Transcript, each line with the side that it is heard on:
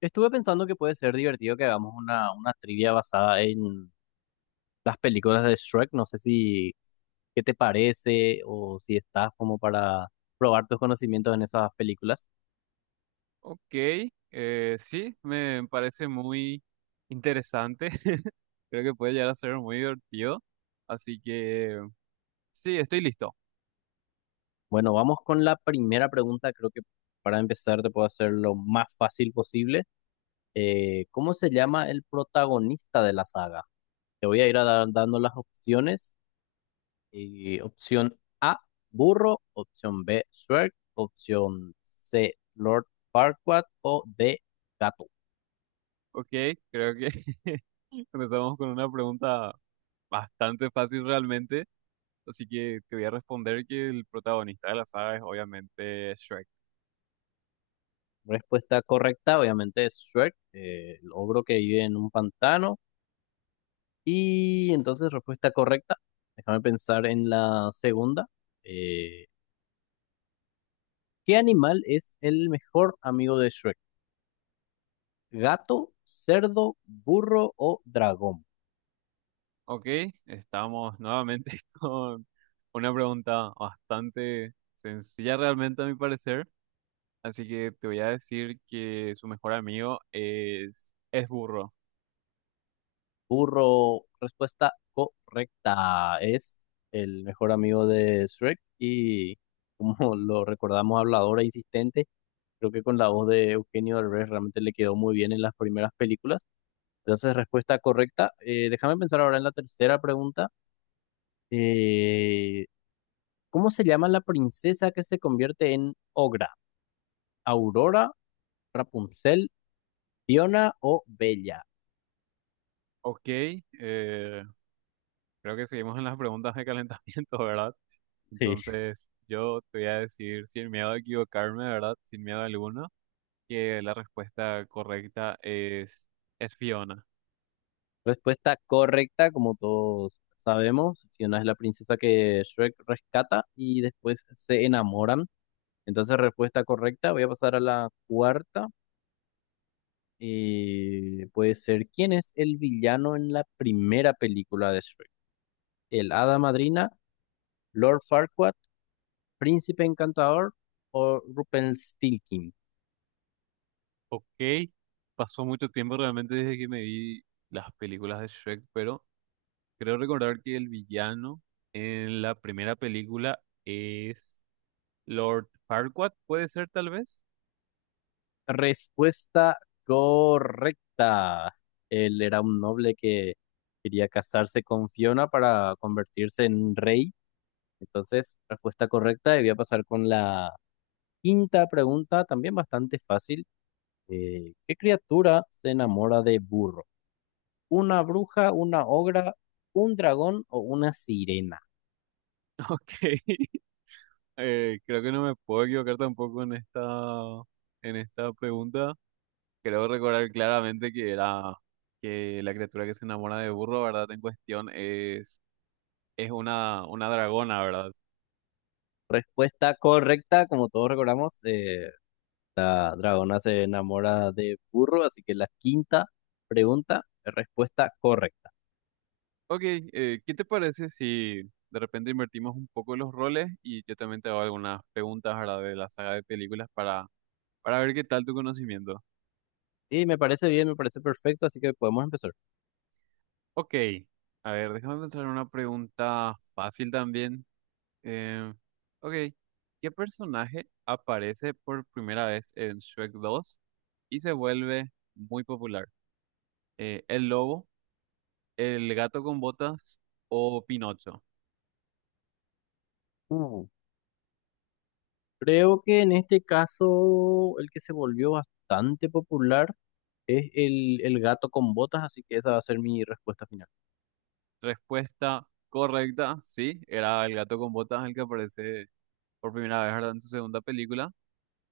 left: Estuve pensando que puede ser divertido que hagamos una trivia basada en las películas de Shrek. No sé si qué te parece o si estás como para probar tus conocimientos en esas películas.
right: Ok, sí, me parece muy interesante. Creo que puede llegar a ser muy divertido. Así que sí, estoy listo.
left: Bueno, vamos con la primera pregunta. Creo que para empezar te puedo hacer lo más fácil posible. ¿Cómo se llama el protagonista de la saga? Te voy a ir a dando las opciones. Opción A, burro. Opción B, Shrek. Opción C, Lord Farquaad. O D, gato.
right: Ok, creo que empezamos con una pregunta bastante fácil realmente. Así que te voy a responder que el protagonista de la saga es obviamente Shrek.
left: Respuesta correcta, obviamente, es Shrek, el ogro que vive en un pantano. Y entonces, respuesta correcta. Déjame pensar en la segunda. Eh, ¿Qué animal es el mejor amigo de Shrek? ¿Gato, cerdo, burro o dragón?
right: Ok, estamos nuevamente con una pregunta bastante sencilla realmente a mi parecer. Así que te voy a decir que su mejor amigo es burro.
left: Burro, respuesta correcta. Es el mejor amigo de Shrek y como lo recordamos, hablador e insistente. Creo que con la voz de Eugenio Derbez realmente le quedó muy bien en las primeras películas. Entonces, respuesta correcta. Déjame pensar ahora en la tercera pregunta. Eh, ¿Cómo se llama la princesa que se convierte en Ogra? ¿Aurora, Rapunzel, Fiona o Bella?
right: Ok, eh, creo que seguimos en las preguntas de calentamiento, ¿verdad?
left: Sí.
right: Entonces yo te voy a decir sin miedo a equivocarme, ¿verdad? Sin miedo alguno, que la respuesta correcta es Fiona.
left: Respuesta correcta, como todos sabemos, Fiona es la princesa que Shrek rescata y después se enamoran. Entonces, respuesta correcta. Voy a pasar a la cuarta. Puede ser, ¿quién es el villano en la primera película de Shrek? ¿El Hada Madrina, Lord Farquaad, Príncipe Encantador o Rumpelstiltskin?
right: Ok, pasó mucho tiempo realmente desde que me vi las películas de Shrek, pero creo recordar que el villano en la primera película es... Lord Farquaad, puede ser tal vez.
left: Respuesta correcta. Él era un noble que quería casarse con Fiona para convertirse en rey. Entonces, respuesta correcta. Y voy a pasar con la quinta pregunta, también bastante fácil. ¿Qué criatura se enamora de burro? ¿Una bruja, una ogra, un dragón o una sirena?
right: Ok, creo que no me puedo equivocar tampoco en esta, en esta pregunta. Creo recordar claramente que era que la criatura que se enamora de burro, ¿verdad? En cuestión es una dragona, ¿verdad?
left: Respuesta correcta, como todos recordamos, la dragona se enamora de burro, así que la quinta pregunta, respuesta correcta.
right: Ok, ¿qué te parece si de repente invertimos un poco los roles y yo también te hago algunas preguntas, ¿verdad? De la saga de películas para ver qué tal tu conocimiento.
left: Y me parece bien, me parece perfecto, así que podemos empezar.
right: Ok, a ver, déjame pensar en una pregunta fácil también. Eh, ok, ¿qué personaje aparece por primera vez en Shrek 2 y se vuelve muy popular? ¿El lobo, el gato con botas o Pinocho?
left: Uh, creo que en este caso el que se volvió bastante popular es el gato con botas, así que esa va a ser mi respuesta final.
right: Respuesta correcta, sí, era el gato con botas el que aparece por primera vez, ¿verdad? En su segunda película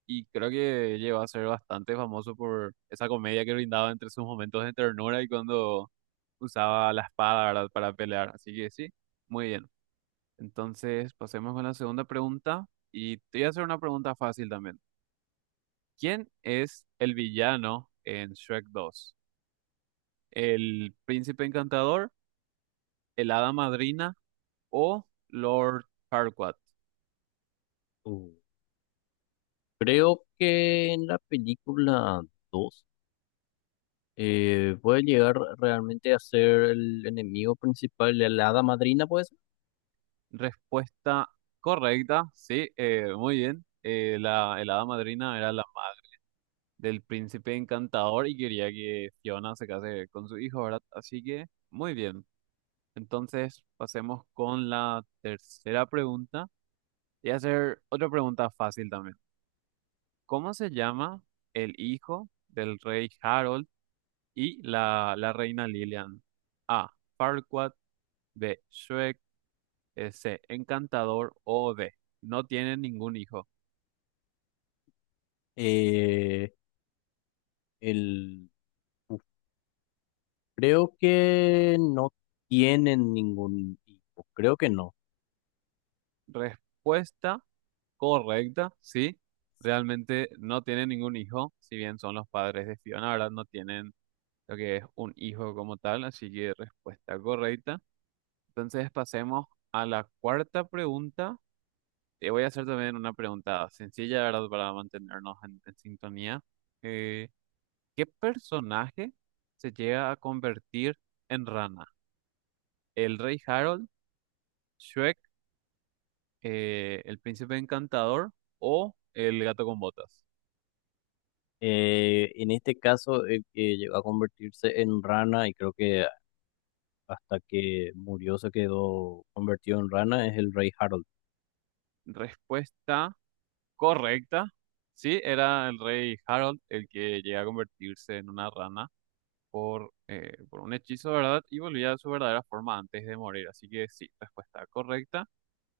right: y creo que llegó a ser bastante famoso por esa comedia que brindaba entre sus momentos de ternura y cuando usaba la espada, ¿verdad? Para pelear, así que sí, muy bien. Entonces, pasemos con la segunda pregunta y te voy a hacer una pregunta fácil también. ¿Quién es el villano en Shrek 2? ¿El príncipe encantador, el hada madrina o Lord Farquaad?
left: Uh, creo que en la película 2 puede llegar realmente a ser el enemigo principal de la hada madrina, pues.
right: Respuesta correcta, sí, muy bien. El hada madrina era la madre del príncipe encantador y quería que Fiona se case con su hijo, ¿verdad? Así que, muy bien. Entonces, pasemos con la tercera pregunta. Y hacer otra pregunta fácil también. ¿Cómo se llama el hijo del rey Harold y la reina Lilian? A. Farquaad, B. Shrek, C. Encantador o D. No tienen ningún hijo.
left: Eh, el, Creo que no tienen ningún hijo, creo que no.
right: Respuesta correcta, sí. Realmente no tienen ningún hijo, si bien son los padres de Fiona, ¿verdad? No tienen lo que es un hijo como tal, así que respuesta correcta. Entonces pasemos a la cuarta pregunta. Te voy a hacer también una pregunta sencilla, ¿verdad? Para mantenernos en sintonía. Eh, ¿Qué personaje se llega a convertir en rana? ¿El rey Harold, Shrek, el príncipe encantador o el gato con botas?
left: En este caso, el que llegó a convertirse en rana y creo que hasta que murió se quedó convertido en rana es el rey Harold.
right: Respuesta correcta. Sí, era el rey Harold el que llega a convertirse en una rana por un hechizo, ¿verdad? Y volvía a su verdadera forma antes de morir. Así que sí, respuesta correcta.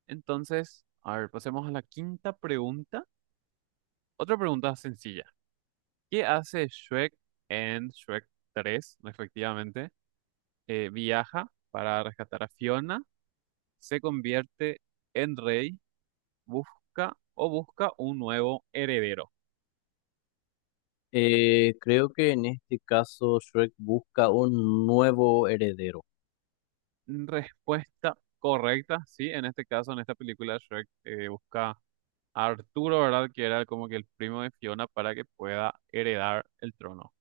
right: Entonces, a ver, pasemos a la quinta pregunta. Otra pregunta sencilla. ¿Qué hace Shrek en Shrek 3, respectivamente? Viaja para rescatar a Fiona, se convierte en rey, busca o busca un nuevo heredero.
left: Creo que en este caso Shrek busca un nuevo heredero.
right: Respuesta correcta, sí, en este caso, en esta película, Shrek busca a Arturo, ¿verdad? Que era como que el primo de Fiona para que pueda heredar el trono.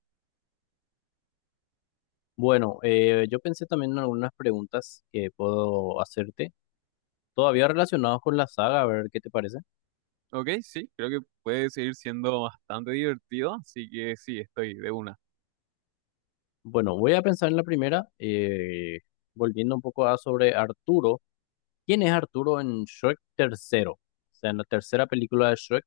left: Bueno, yo pensé también en algunas preguntas que puedo hacerte, todavía relacionadas con la saga, a ver qué te parece.
right: Ok, sí, creo que puede seguir siendo bastante divertido, así que sí, estoy de una.
left: Bueno, voy a pensar en la primera, volviendo un poco a sobre Arturo. ¿Quién es Arturo en Shrek tercero? O sea, en la tercera película de Shrek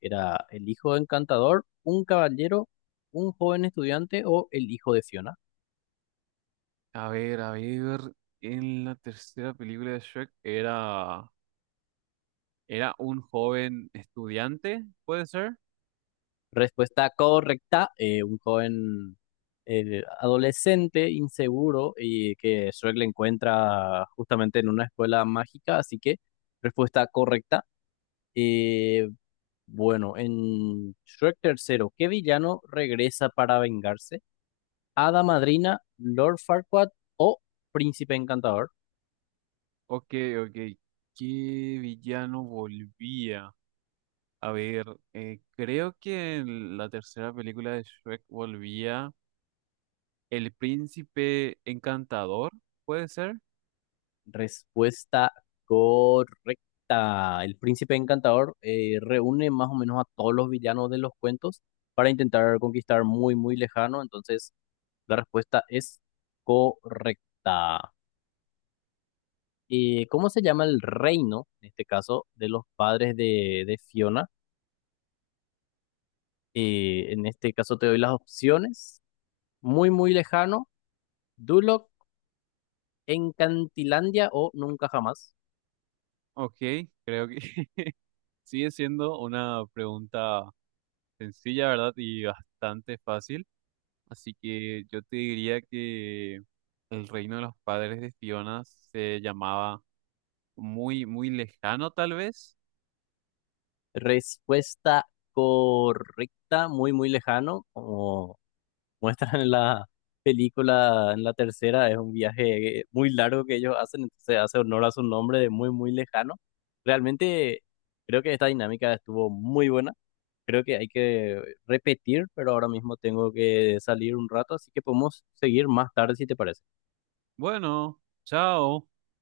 left: era el hijo de Encantador, un caballero, un joven estudiante o el hijo de Fiona.
right: A ver, en la tercera película de Shrek era, era un joven estudiante, ¿puede ser?
left: Respuesta correcta, un joven adolescente, inseguro y que Shrek le encuentra justamente en una escuela mágica, así que respuesta correcta. Eh, Bueno, en Shrek tercero, ¿qué villano regresa para vengarse? ¿Hada Madrina, Lord Farquaad o Príncipe Encantador?
right: Ok, ok, ¿qué villano volvía? A ver, creo que en la tercera película de Shrek volvía el príncipe encantador, ¿puede ser?
left: Respuesta correcta. El Príncipe Encantador reúne más o menos a todos los villanos de los cuentos para intentar conquistar muy, muy lejano. Entonces, la respuesta es correcta. ¿Cómo se llama el reino, en este caso, de los padres de Fiona? En este caso te doy las opciones. Muy, muy lejano. Duloc, Encantilandia o nunca jamás.
right: Ok, creo que sigue siendo una pregunta sencilla, ¿verdad? Y bastante fácil. Así que yo te diría que el reino de los padres de Fiona se llamaba muy, muy lejano, tal vez.
left: Respuesta correcta, muy, muy lejano. Como muestran en la película, en la tercera, es un viaje muy largo que ellos hacen, entonces hace honor a su nombre de muy, muy lejano. Realmente creo que esta dinámica estuvo muy buena. Creo que hay que repetir, pero ahora mismo tengo que salir un rato, así que podemos seguir más tarde si te parece.
right: Bueno, chao.